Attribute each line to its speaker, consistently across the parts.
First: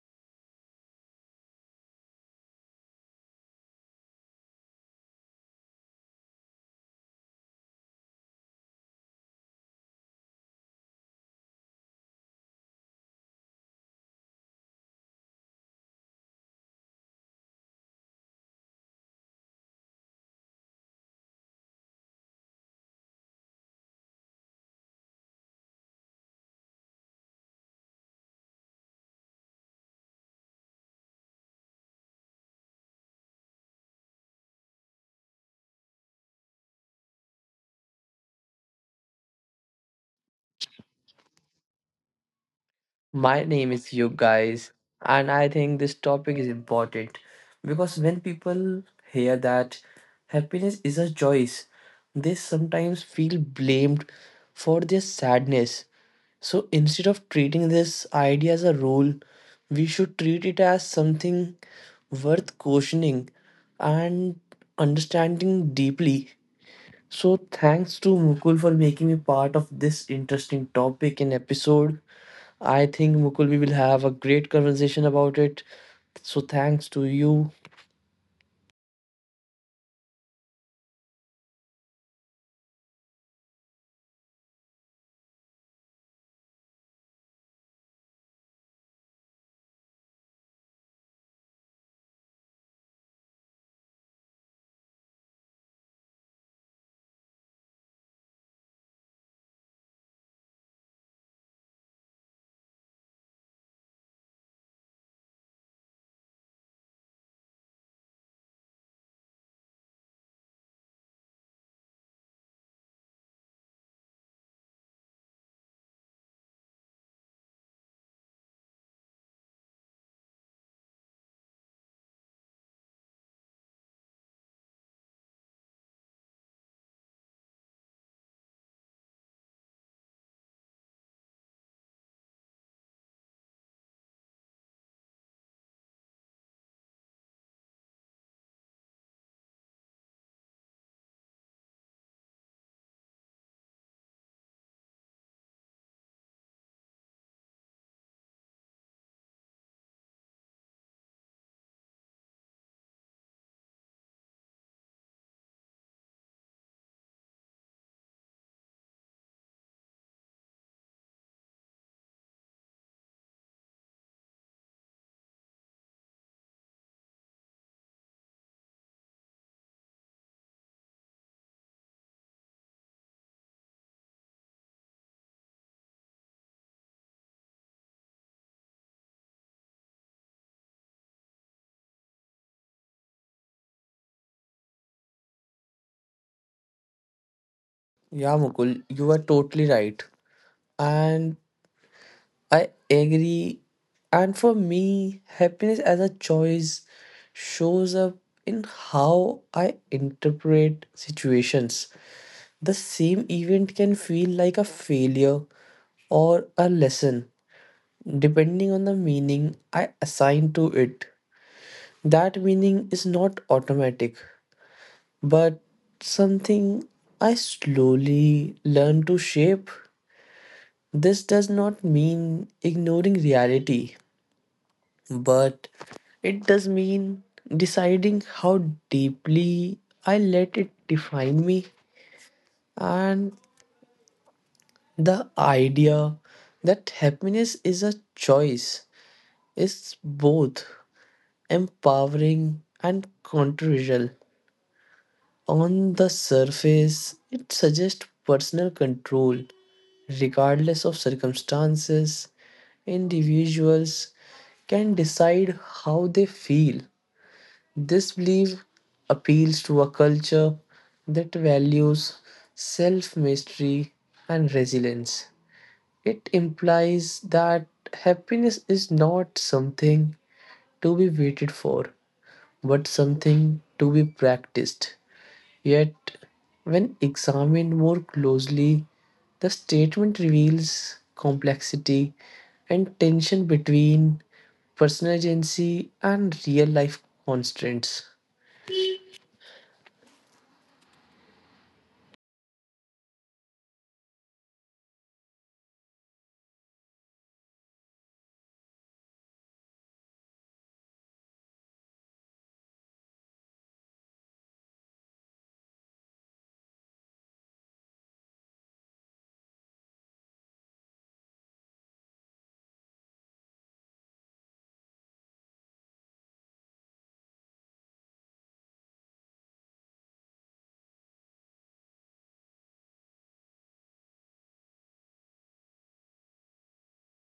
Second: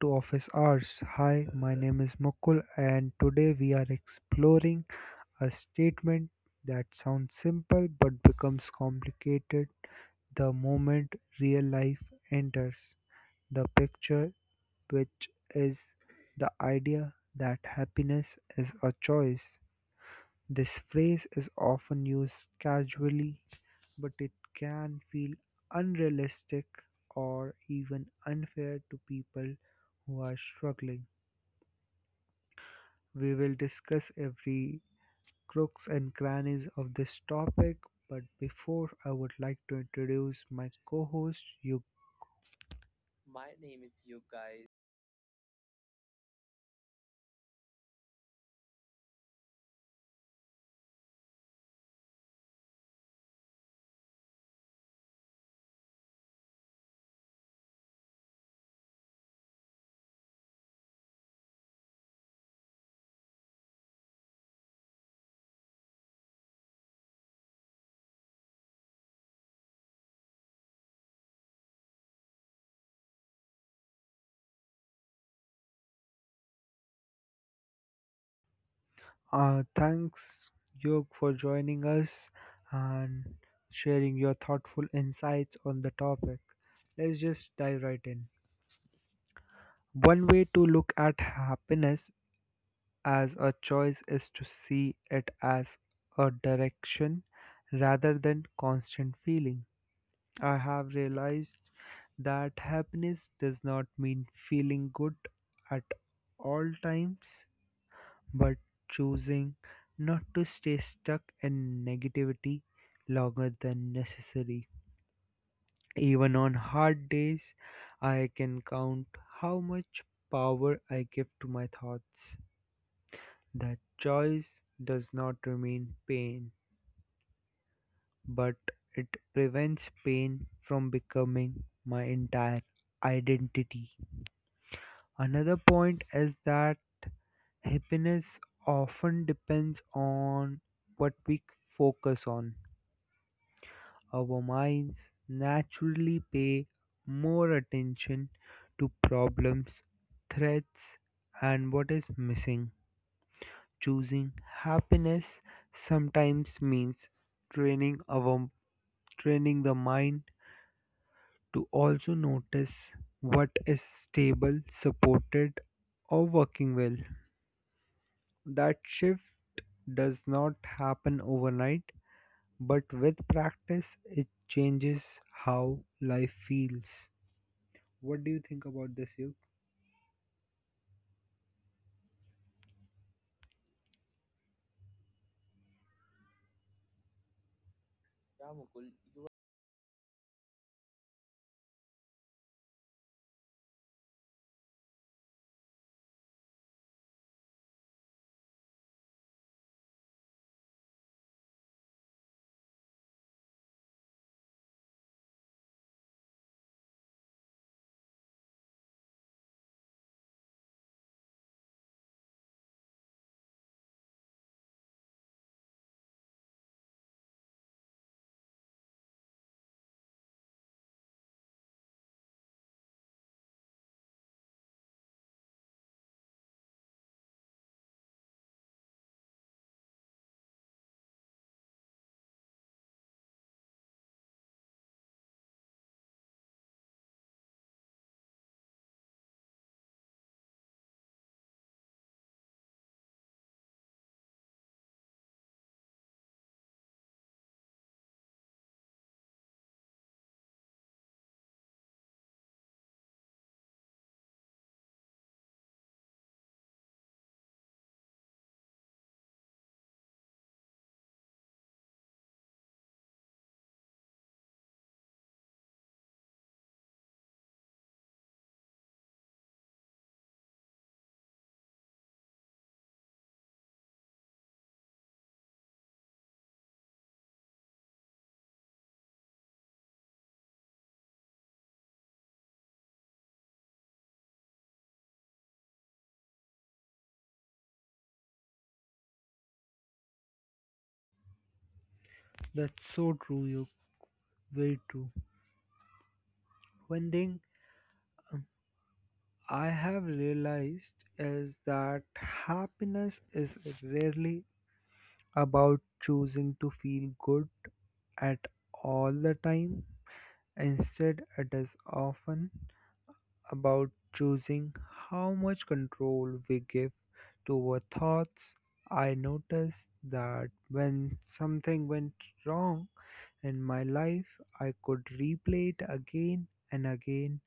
Speaker 1: to Office Hours. Hi, my name is Mukul, and today we are exploring a statement that sounds simple but becomes complicated the moment real life enters the picture, which is the idea that happiness is a choice. This phrase is often used casually but it can feel unrealistic or even unfair to people who are struggling. We will discuss every crooks and crannies of this topic, but before I would like to introduce my co-host Yug.
Speaker 2: My name is Yug, guys, and I think this topic is important because when people hear that happiness is a choice, they sometimes feel blamed for their sadness. So instead of treating this idea as a rule, we should treat it as something worth questioning and understanding deeply. So thanks to Mukul for making me part of this interesting topic and episode. I think Mukul we will have a great conversation about it. So thanks to you.
Speaker 1: Thanks Yug for joining us and sharing your thoughtful insights on the topic. Let's just dive right in. One way to look at happiness as a choice is to see it as a direction rather than constant feeling. I have realized that happiness does not mean feeling good at all times, but choosing not to stay stuck in negativity longer than necessary. Even on hard days, I can count how much power I give to my thoughts. That choice does not remain pain, but it prevents pain from becoming my entire identity. Another point is that happiness often depends on what we focus on. Our minds naturally pay more attention to problems, threats, and what is missing. Choosing happiness sometimes means training our training the mind to also notice what is stable, supported or working well. That shift does not happen overnight, but with practice it changes how life feels. What do you think about this, Yug?
Speaker 2: Yeah, Mukul, you are totally right. And I agree. And for me, happiness as a choice shows up in how I interpret situations. The same event can feel like a failure or a lesson, depending on the meaning I assign to it. That meaning is not automatic, but something I slowly learn to shape. This does not mean ignoring reality, but it does mean deciding how deeply I let it define me. And the idea that happiness is a choice is both empowering and controversial. On the surface, it suggests personal control. Regardless of circumstances, individuals can decide how they feel. This belief appeals to a culture that values self mastery and resilience. It implies that happiness is not something to be waited for, but something to be practiced. Yet, when examined more closely, the statement reveals complexity and tension between personal agency and real life constraints.
Speaker 1: That's so true, Yug. Very true. One thing um, I have realized is that happiness is rarely about choosing to feel good at all the time. Instead, it is often about choosing how much control we give to our thoughts. I noticed that when something went wrong in my life, I could replay it again and again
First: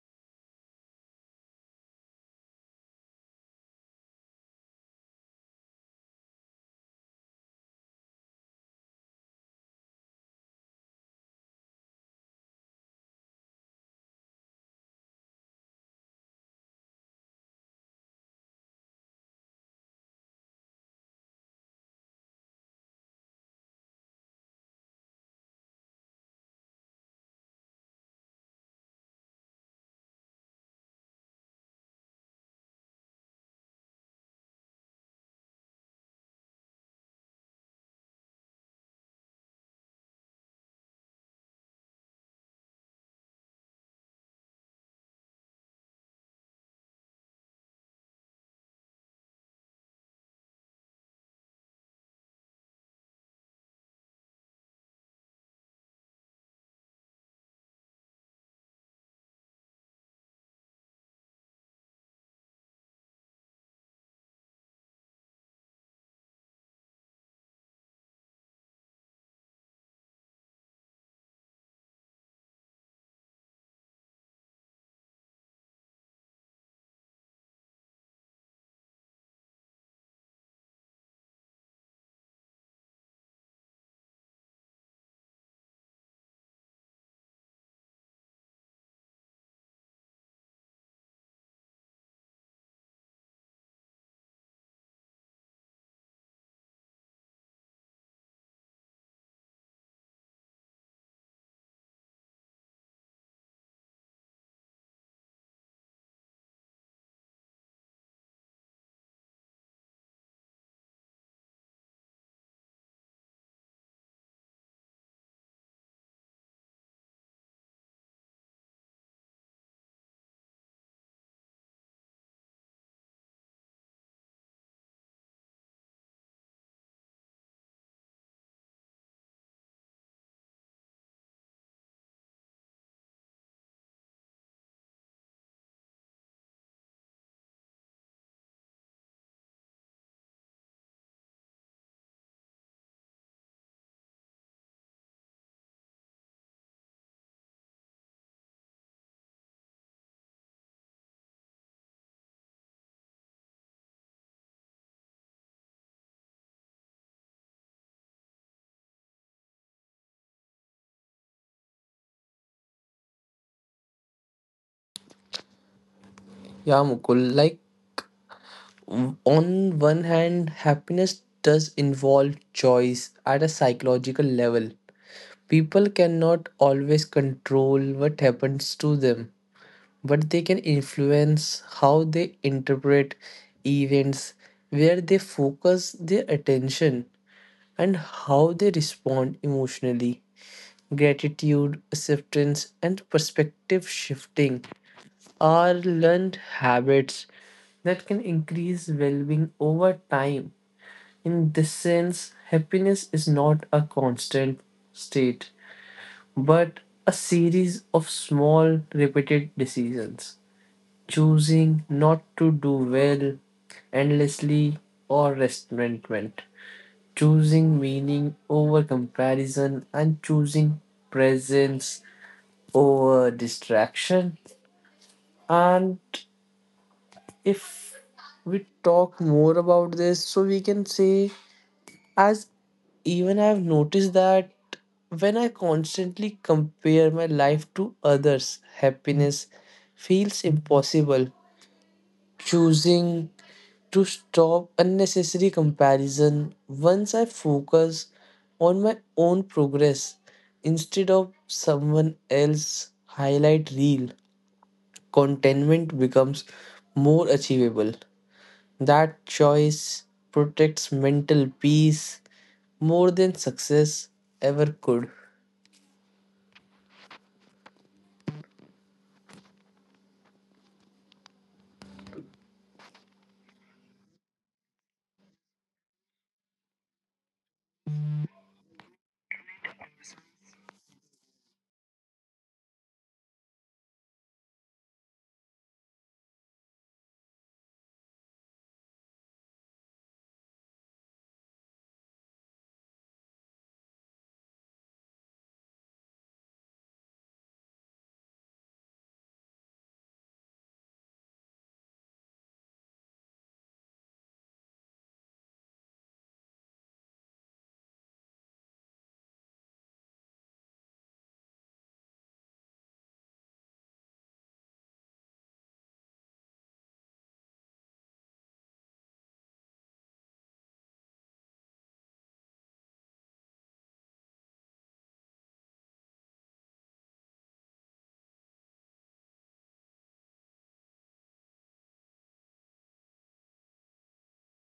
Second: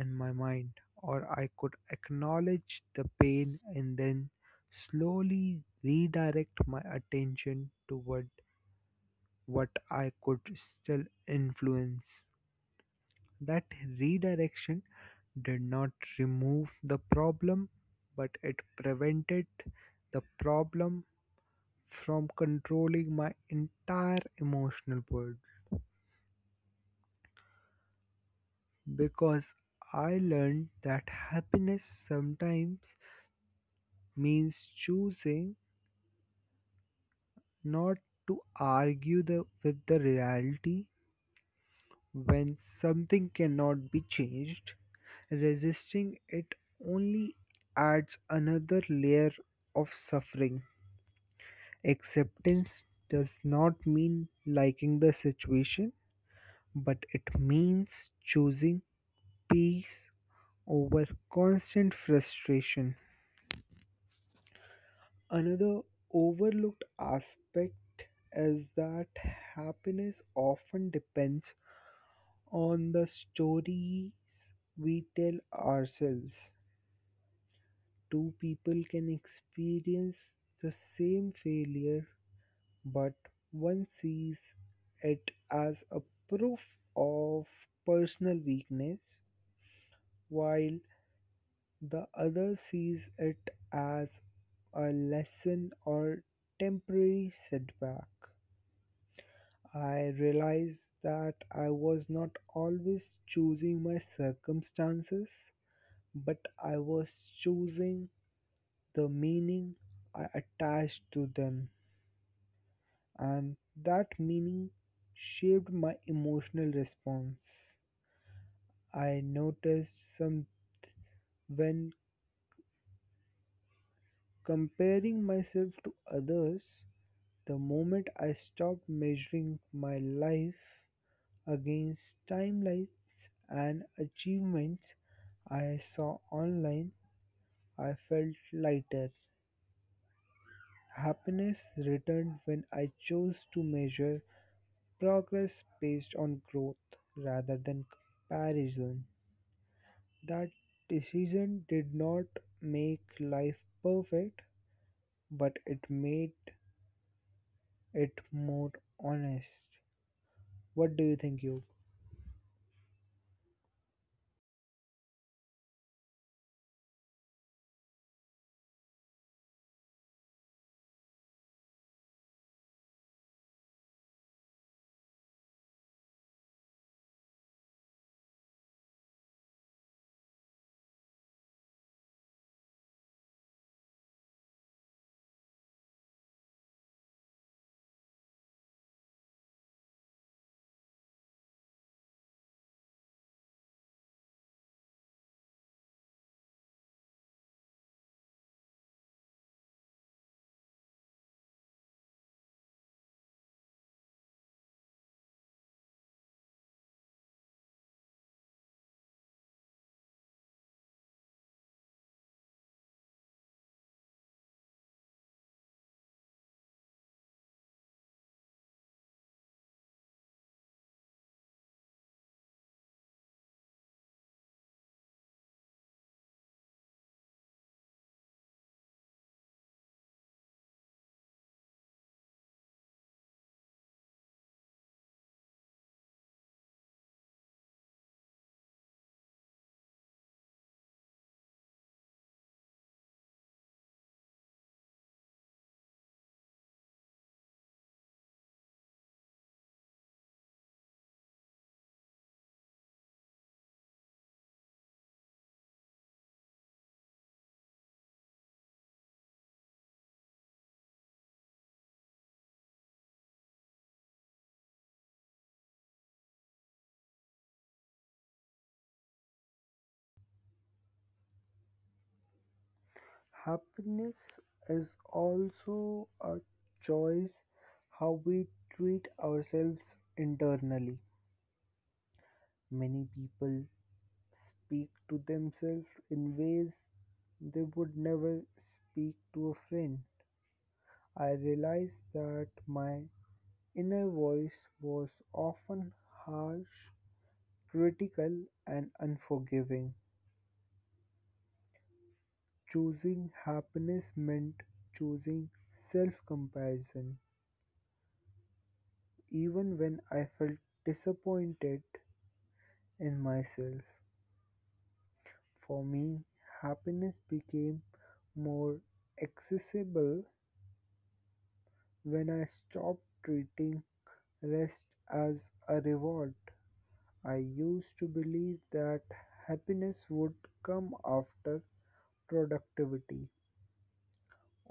Speaker 1: in my mind, or I could acknowledge the pain and then slowly redirect my attention toward what I could still influence. That redirection did not remove the problem, but it prevented the problem from controlling my entire emotional world because I learned that happiness sometimes means choosing not to with the reality when something cannot be changed. Resisting it only adds another layer of suffering. Acceptance does not mean liking the situation, but it means choosing peace over constant frustration. Another overlooked aspect is that happiness often depends on the stories we tell ourselves. Two people can experience the same failure, but one sees it as a proof of personal weakness, while the other sees it as a lesson or temporary setback. I realized that I was not always choosing my circumstances, but I was choosing the meaning I attached to them, and that meaning shaped my emotional response. I noticed some when comparing myself to others, the moment I stopped measuring my life against timelines and achievements I saw online, I felt lighter. Happiness returned when I chose to measure progress based on growth rather than comparison. That decision did not make life perfect, but it made it more honest. What do you think, Yog?
Speaker 2: Yeah, Mukul, like on one hand, happiness does involve choice at a psychological level. People cannot always control what happens to them, but they can influence how they interpret events, where they focus their attention, and how they respond emotionally. Gratitude, acceptance, and perspective shifting are learned habits that can increase well being over time. In this sense, happiness is not a constant state, but a series of small, repeated decisions: choosing not to do well endlessly or resentment, choosing meaning over comparison, and choosing presence over distraction. And if we talk more about this, so we can say, as even I've noticed that when I constantly compare my life to others, happiness feels impossible. Choosing to stop unnecessary comparison once I focus on my own progress instead of someone else's highlight reel. Contentment becomes more achievable. That choice protects mental peace more than success ever could.
Speaker 1: Happiness is also a choice how we treat ourselves internally. Many people speak to themselves in ways they would never speak to a friend. I realized that my inner voice was often harsh, critical, and unforgiving. Choosing happiness meant choosing self comparison, even when I felt disappointed in myself. For me, happiness became more accessible when I stopped treating rest as a reward. I used to believe that happiness would come after productivity.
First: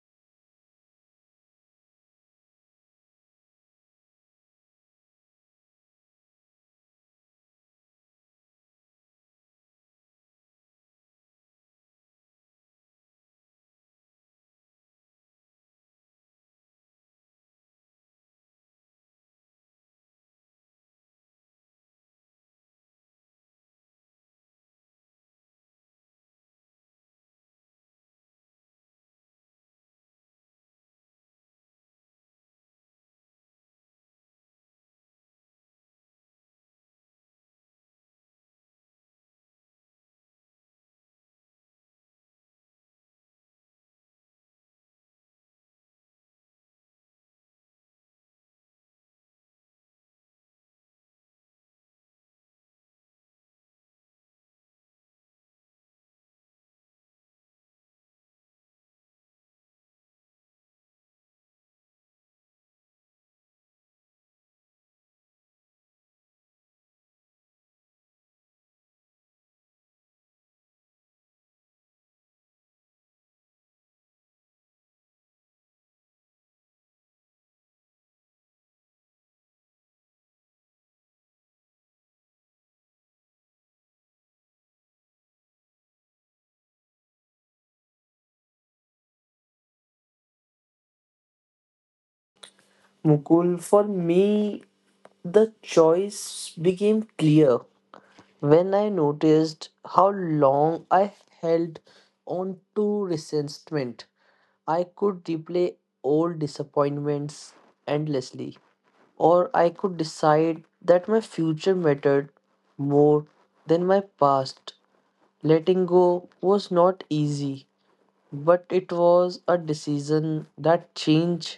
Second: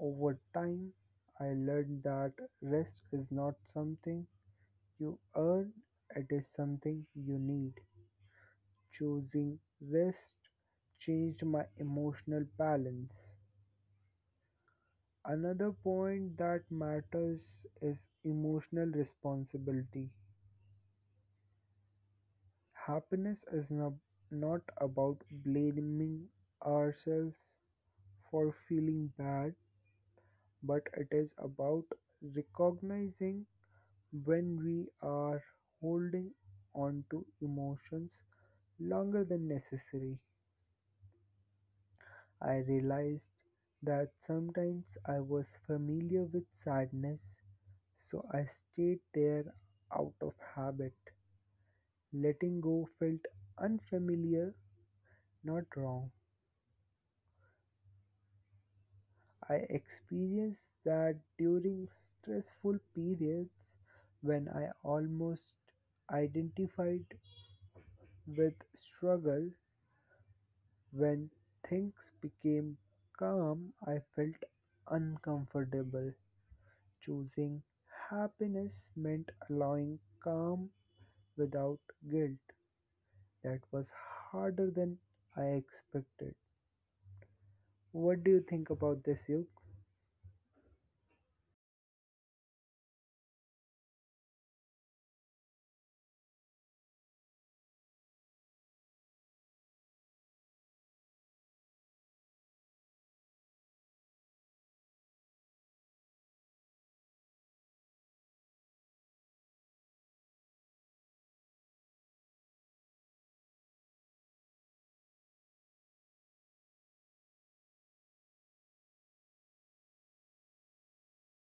Speaker 1: Over time, I learned that rest is not something you earn, it is something you need. Choosing rest changed my emotional balance. Another point that matters is emotional responsibility. Happiness is not about blaming ourselves for feeling bad, but it is about recognizing when we are holding on to emotions longer than necessary. I realized that sometimes I was familiar with sadness, so I stayed there out of habit. Letting go felt unfamiliar, not wrong. I experienced that during stressful periods when I almost identified with struggle. When things became calm, I felt uncomfortable. Choosing happiness meant allowing calm without guilt. That was harder than I expected. What do you think about this, Yuk?
Speaker 2: Mukul, for me, the choice became clear when I noticed how long I held on to resentment. I could replay old disappointments endlessly, or I could decide that my future mattered more than my past. Letting go was not easy, but it was a decision that changed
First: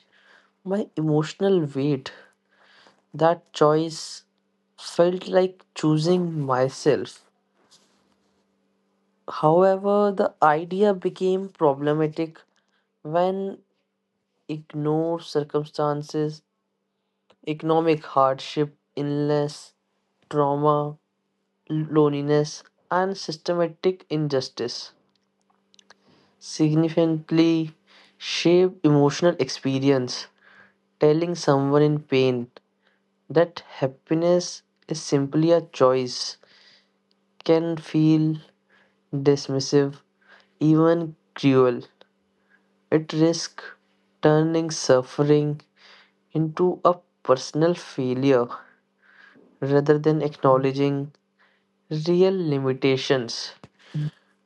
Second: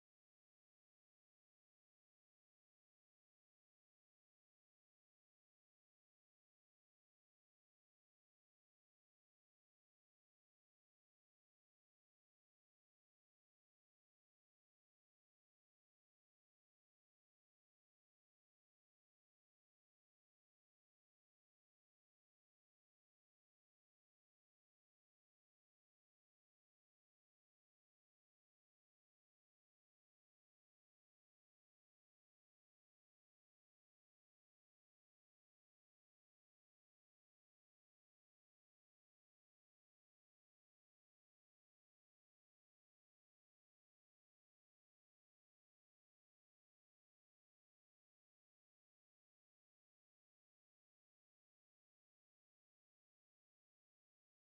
Speaker 2: my emotional weight. That choice felt like choosing myself. However, the idea became problematic when ignored circumstances, economic hardship, illness, trauma, loneliness, and systematic injustice significantly shape emotional experience. Telling someone in pain that happiness is simply a choice can feel dismissive, even cruel. It risks turning suffering into a personal failure rather than acknowledging real limitations.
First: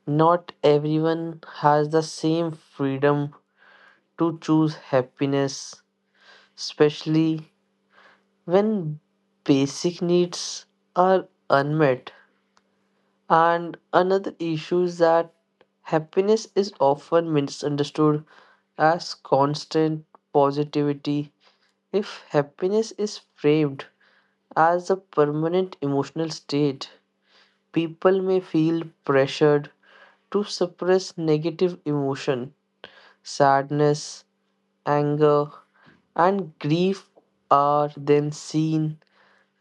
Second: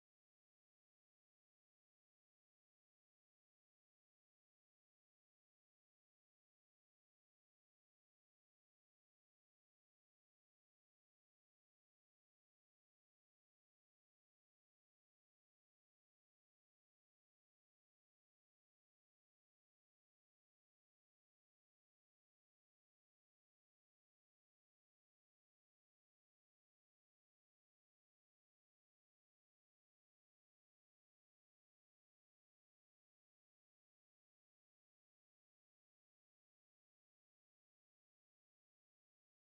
Speaker 2: Not everyone has the same freedom to choose happiness, especially when basic needs are unmet. And another issue is that happiness is often misunderstood as constant positivity. If happiness is framed as a permanent emotional state, people may feel pressured to suppress negative emotion. Sadness, anger, and grief are then seen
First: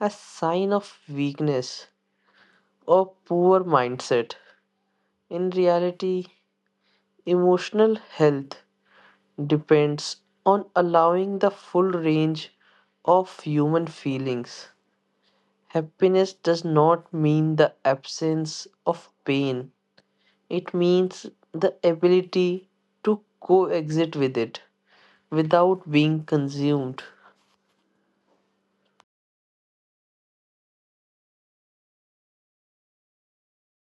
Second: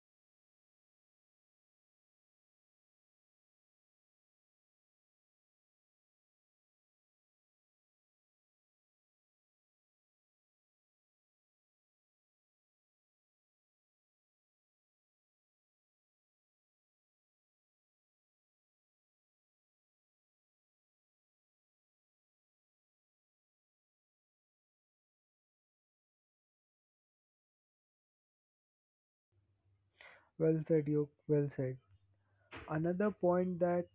Speaker 2: as sign of weakness or poor mindset. In reality, emotional health depends on allowing the full range of human feelings. Happiness does not mean the absence of pain, it means the ability to coexist with it without being consumed.
Speaker 1: Well said, Yuk. Well said. Another point that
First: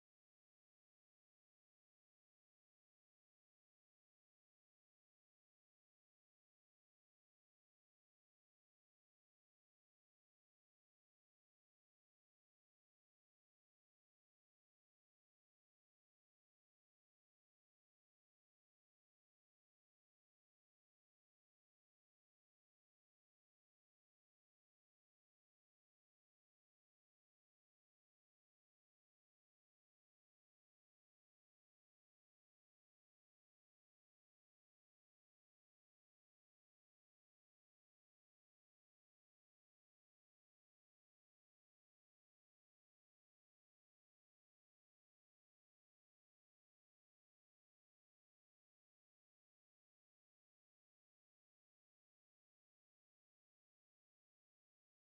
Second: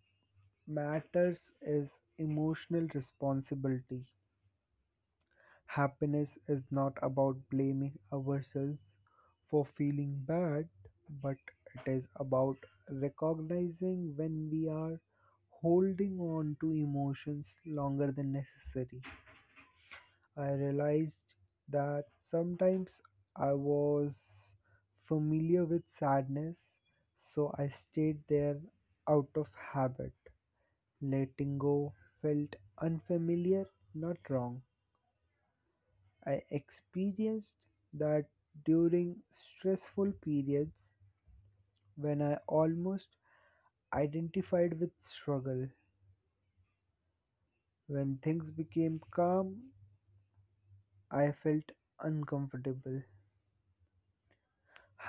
Speaker 1: matters is emotional responsibility. Happiness is not about blaming ourselves for feeling bad, but it is about recognizing when we are holding on to emotions longer than necessary. I realized that sometimes I was familiar with sadness, so I stayed there out of habit. Letting go felt unfamiliar, not wrong. I experienced that during stressful periods when I almost identified with struggle. When things became calm, I felt uncomfortable.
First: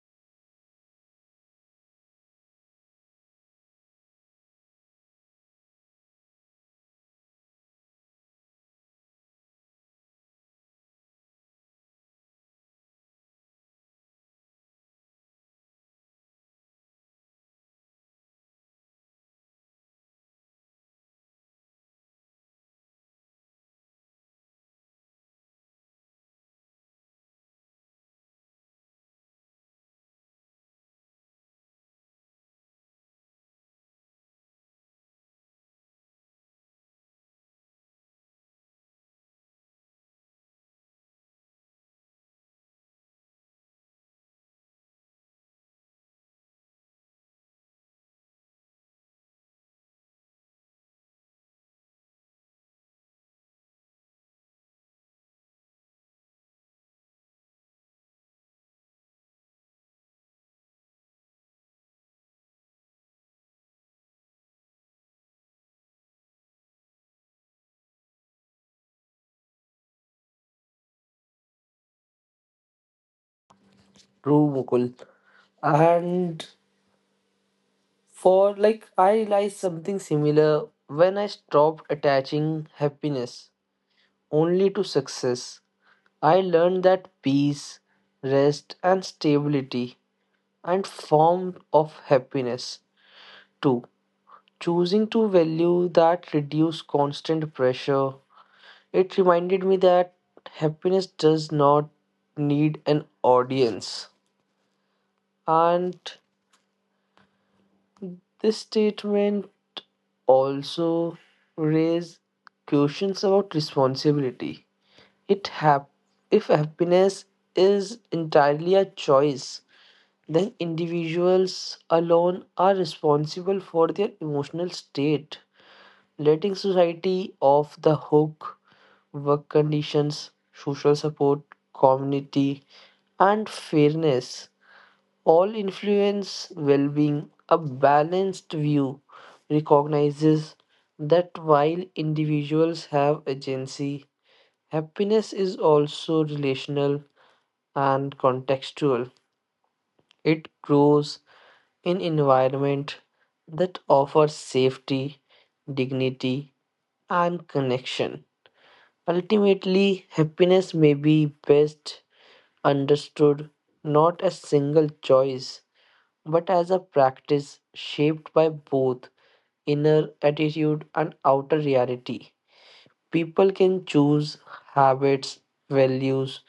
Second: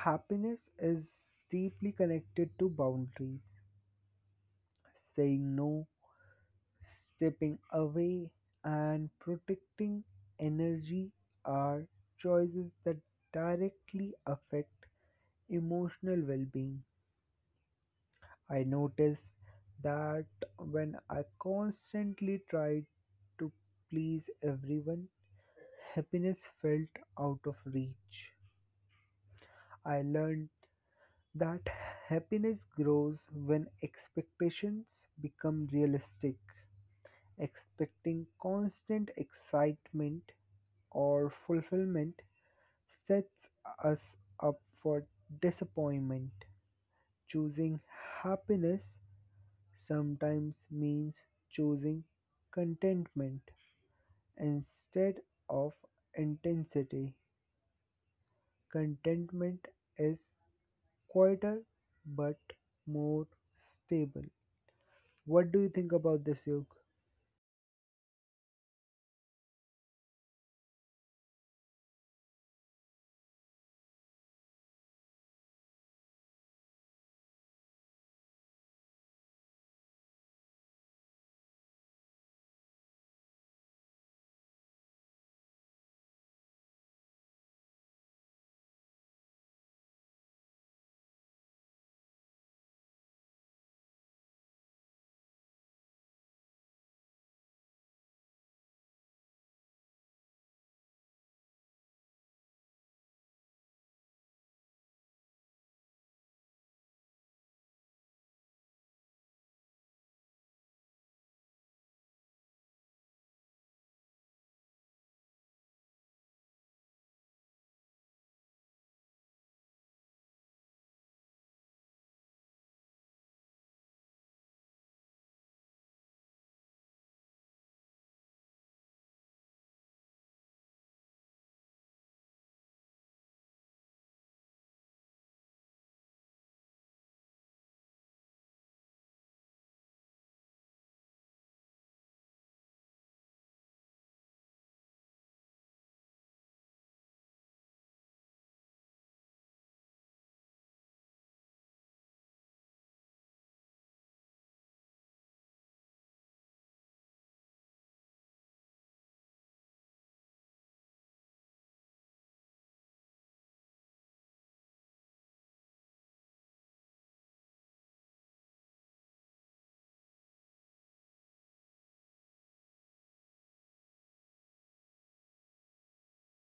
Speaker 1: Happiness is deeply connected to boundaries. Saying no, stepping away, and protecting energy are choices that directly affect emotional well-being. I notice that when I constantly tried to please everyone, happiness felt out of reach. I learned that happiness grows when expectations become realistic. Expecting constant excitement or fulfillment sets us up for disappointment. Choosing happiness sometimes means choosing contentment instead of intensity. Contentment is quieter but more stable. What do you think about this, Yog?
Speaker 2: True, Mukul. And for like, I realized something similar when I stopped attaching happiness only to success. I learned that peace, rest, and stability and form of happiness too, choosing to value that reduce constant pressure. It reminded me that happiness does not need an audience. And this statement also raise questions about responsibility. It hap- if happiness is entirely a choice, then individuals alone are responsible for their emotional state, letting society off the hook. Work conditions, social support, community, and fairness all influence well being. A balanced view recognizes that while individuals have agency, happiness is also relational and contextual. It grows in environment that offers safety, dignity, and connection. Ultimately, happiness may be best understood not as single choice, but as a practice shaped by both inner attitude and outer reality. People can choose habits, values,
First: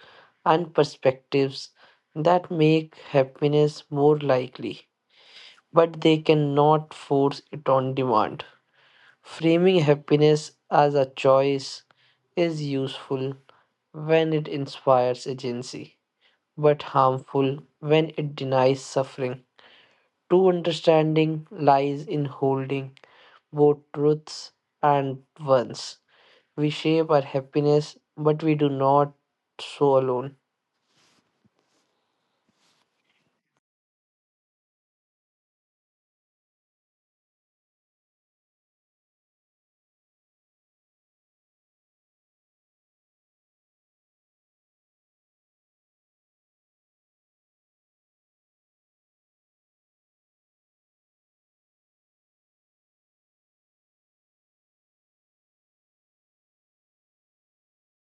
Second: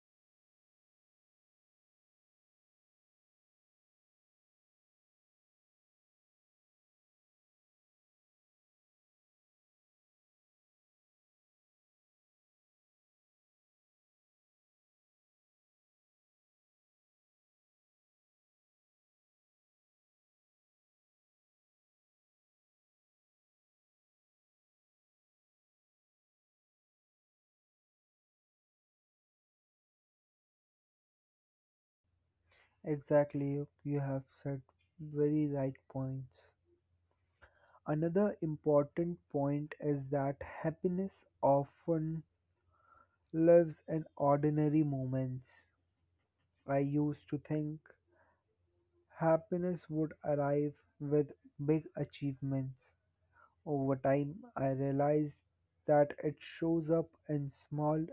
Speaker 2: and perspectives that make happiness more likely, but they cannot force it on demand. Framing happiness as a choice is useful when it inspires agency, but harmful when it denies suffering. True understanding lies in holding both truths and ones. We shape our happiness, but we do not so alone.
Speaker 1: Exactly, Yog. You have said very right points. Another important point is that happiness often lives in ordinary moments. I used to think happiness would arrive with big achievements. Over time, I realized that it shows up in small,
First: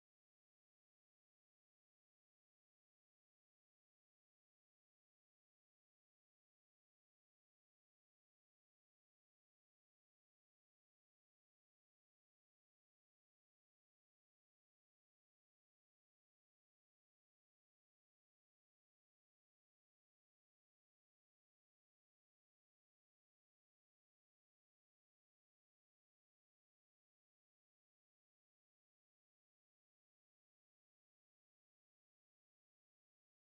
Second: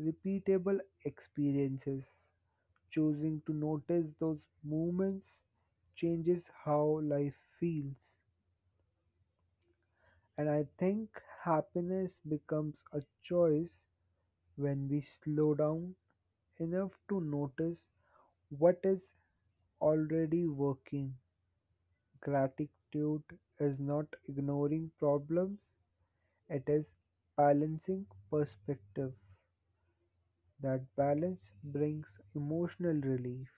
Speaker 1: repeatable experiences. Choosing to notice those moments changes how life feels. And I think happiness becomes a choice when we slow down enough to notice what is already working. Gratitude is not ignoring problems, it is balancing perspective. That balance brings emotional relief.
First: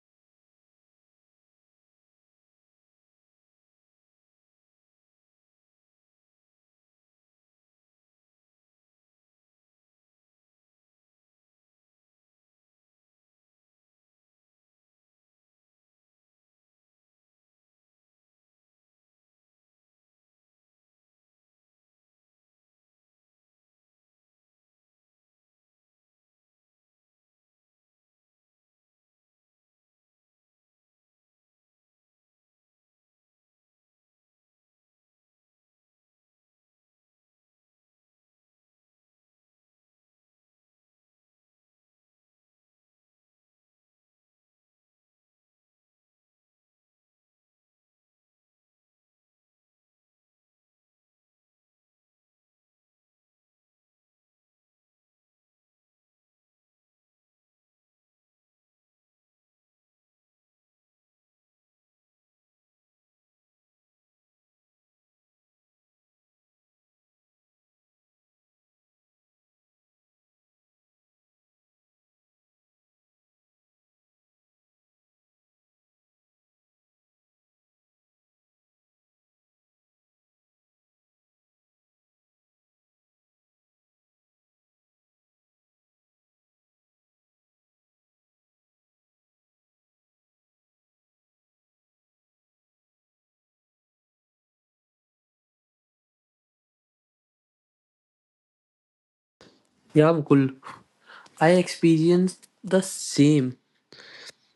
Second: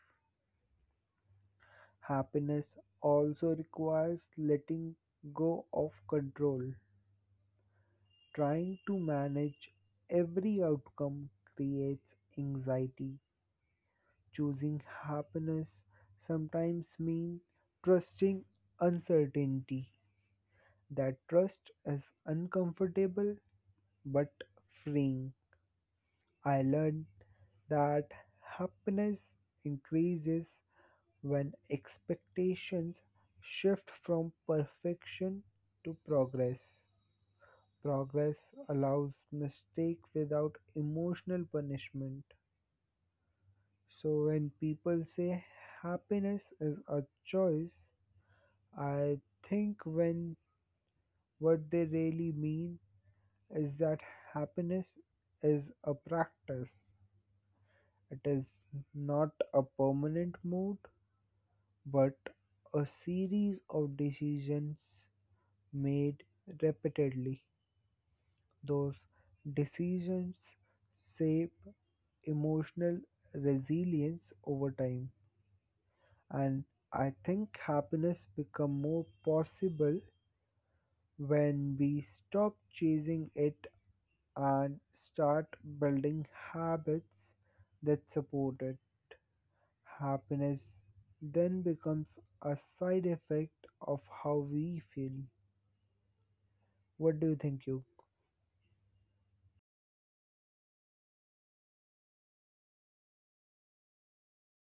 Speaker 1: Happiness also requires letting go of control. Trying to manage every outcome creates anxiety. Choosing happiness sometimes means trusting uncertainty. That trust is uncomfortable but freeing. I learned that happiness increases when expectations shift from perfection to progress. Progress allows mistake without emotional punishment. So when people say happiness is a choice, I think when what they really mean is that happiness is a practice. It is not a permanent mood, but a series of decisions made repeatedly. Those decisions shape emotional resilience over time. And I think happiness become more possible when we stop chasing it and start building habits that support it. Happiness then becomes a side effect of how we feel. What do you think, You?
Speaker 2: Yeah, Mukul. I experienced the same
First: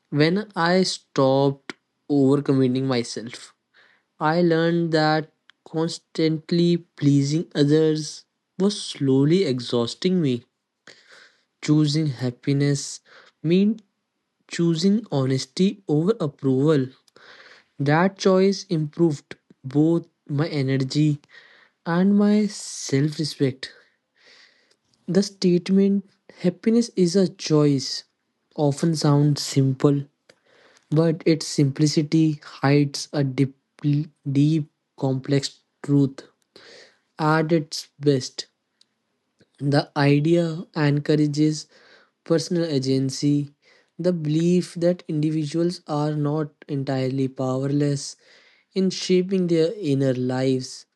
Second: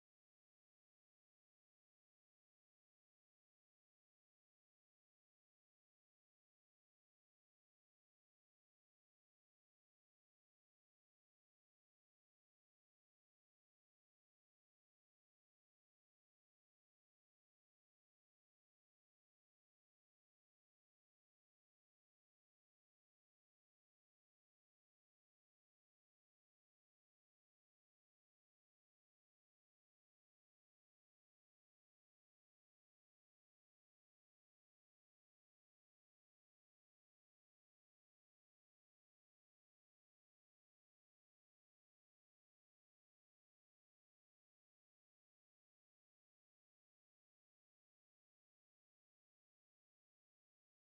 Speaker 2: when I stopped overcommitting myself. I learned that constantly pleasing others was slowly exhausting me. Choosing happiness means choosing honesty over approval. That choice improved both my energy and my self respect. The statement happiness is a choice often sounds simple, but its simplicity hides a deep, complex truth. At its best, the idea encourages personal agency, the belief that individuals are not entirely powerless in shaping their inner lives.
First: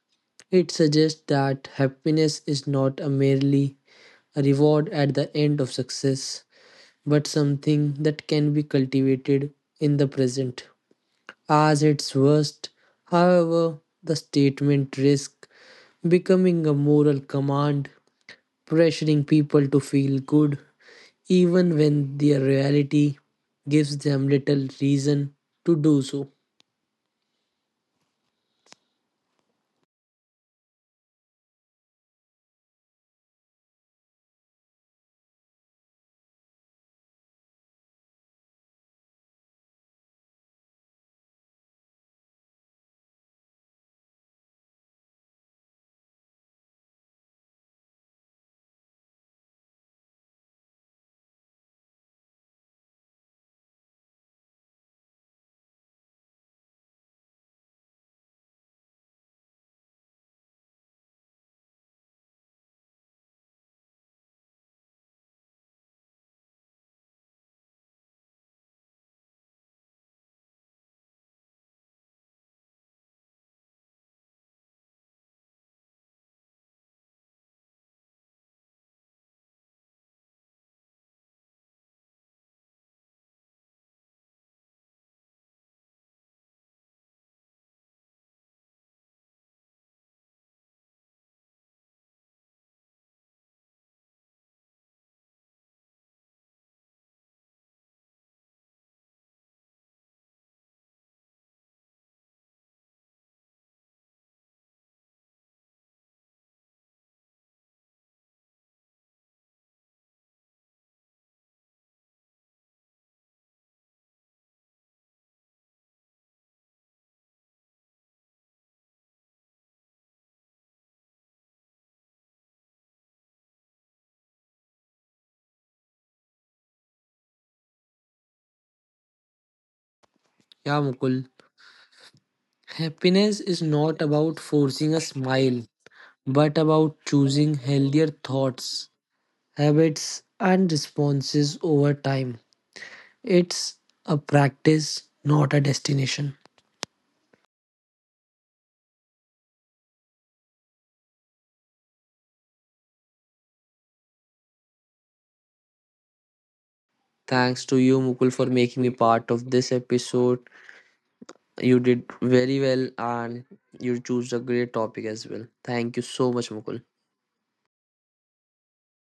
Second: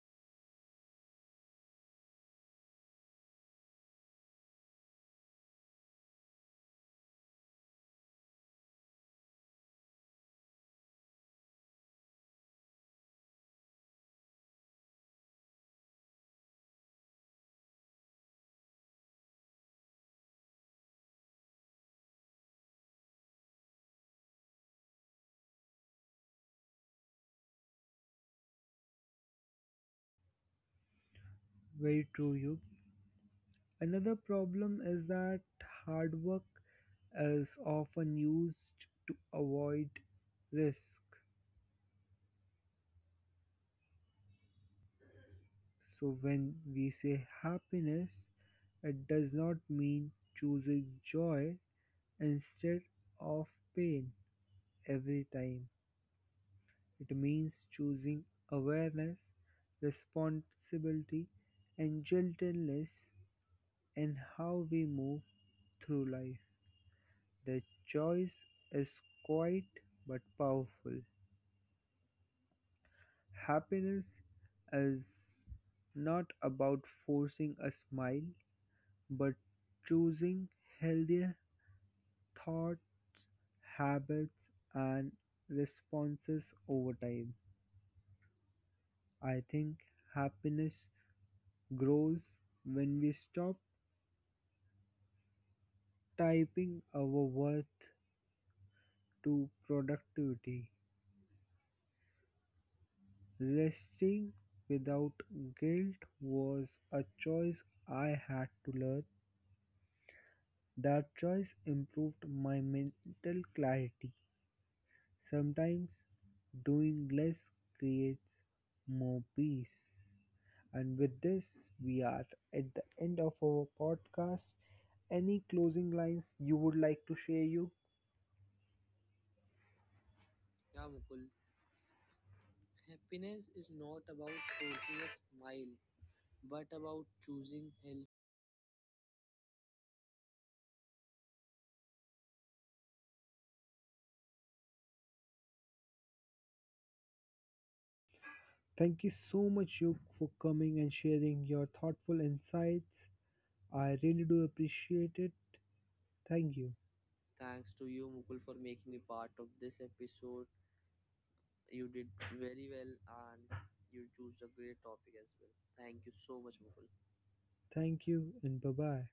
Speaker 2: It suggests that happiness is not a merely a reward at the end of success, but something that can be cultivated in the present. As its worst, however, the statement risks becoming a moral command pressuring people to feel good even when their reality gives them little reason to do so.
Speaker 1: Very true, You. Another problem is that hard work is often used to avoid risk. So, when we say happiness, it does not mean choosing joy instead of pain every time. It means choosing awareness, responsibility, and gentleness in how we move through life. The choice is quiet but powerful. Happiness is not about forcing a smile, but choosing healthier thought, habits, and responses over time. I think happiness grows when we stop typing our worth to productivity. Resting without guilt was a choice I had to learn. That choice improved my mental clarity. Sometimes doing less creates more peace. And with this, we are at the end of our podcast. Any closing lines you would like to share you?
Speaker 2: Yeah, Mukul. Happiness is not about forcing a smile, but about choosing healthier thoughts, habits, and responses over time. It's a practice, not a destination.
Speaker 1: Thank you so much, Yug, for coming and sharing your thoughtful insights. I really do appreciate it. Thank you.
Speaker 2: Thanks to you, Mukul, for making me part of this episode. You did very well and you choose a great topic as well. Thank you so much, Mukul.
Speaker 1: Thank you, and bye bye.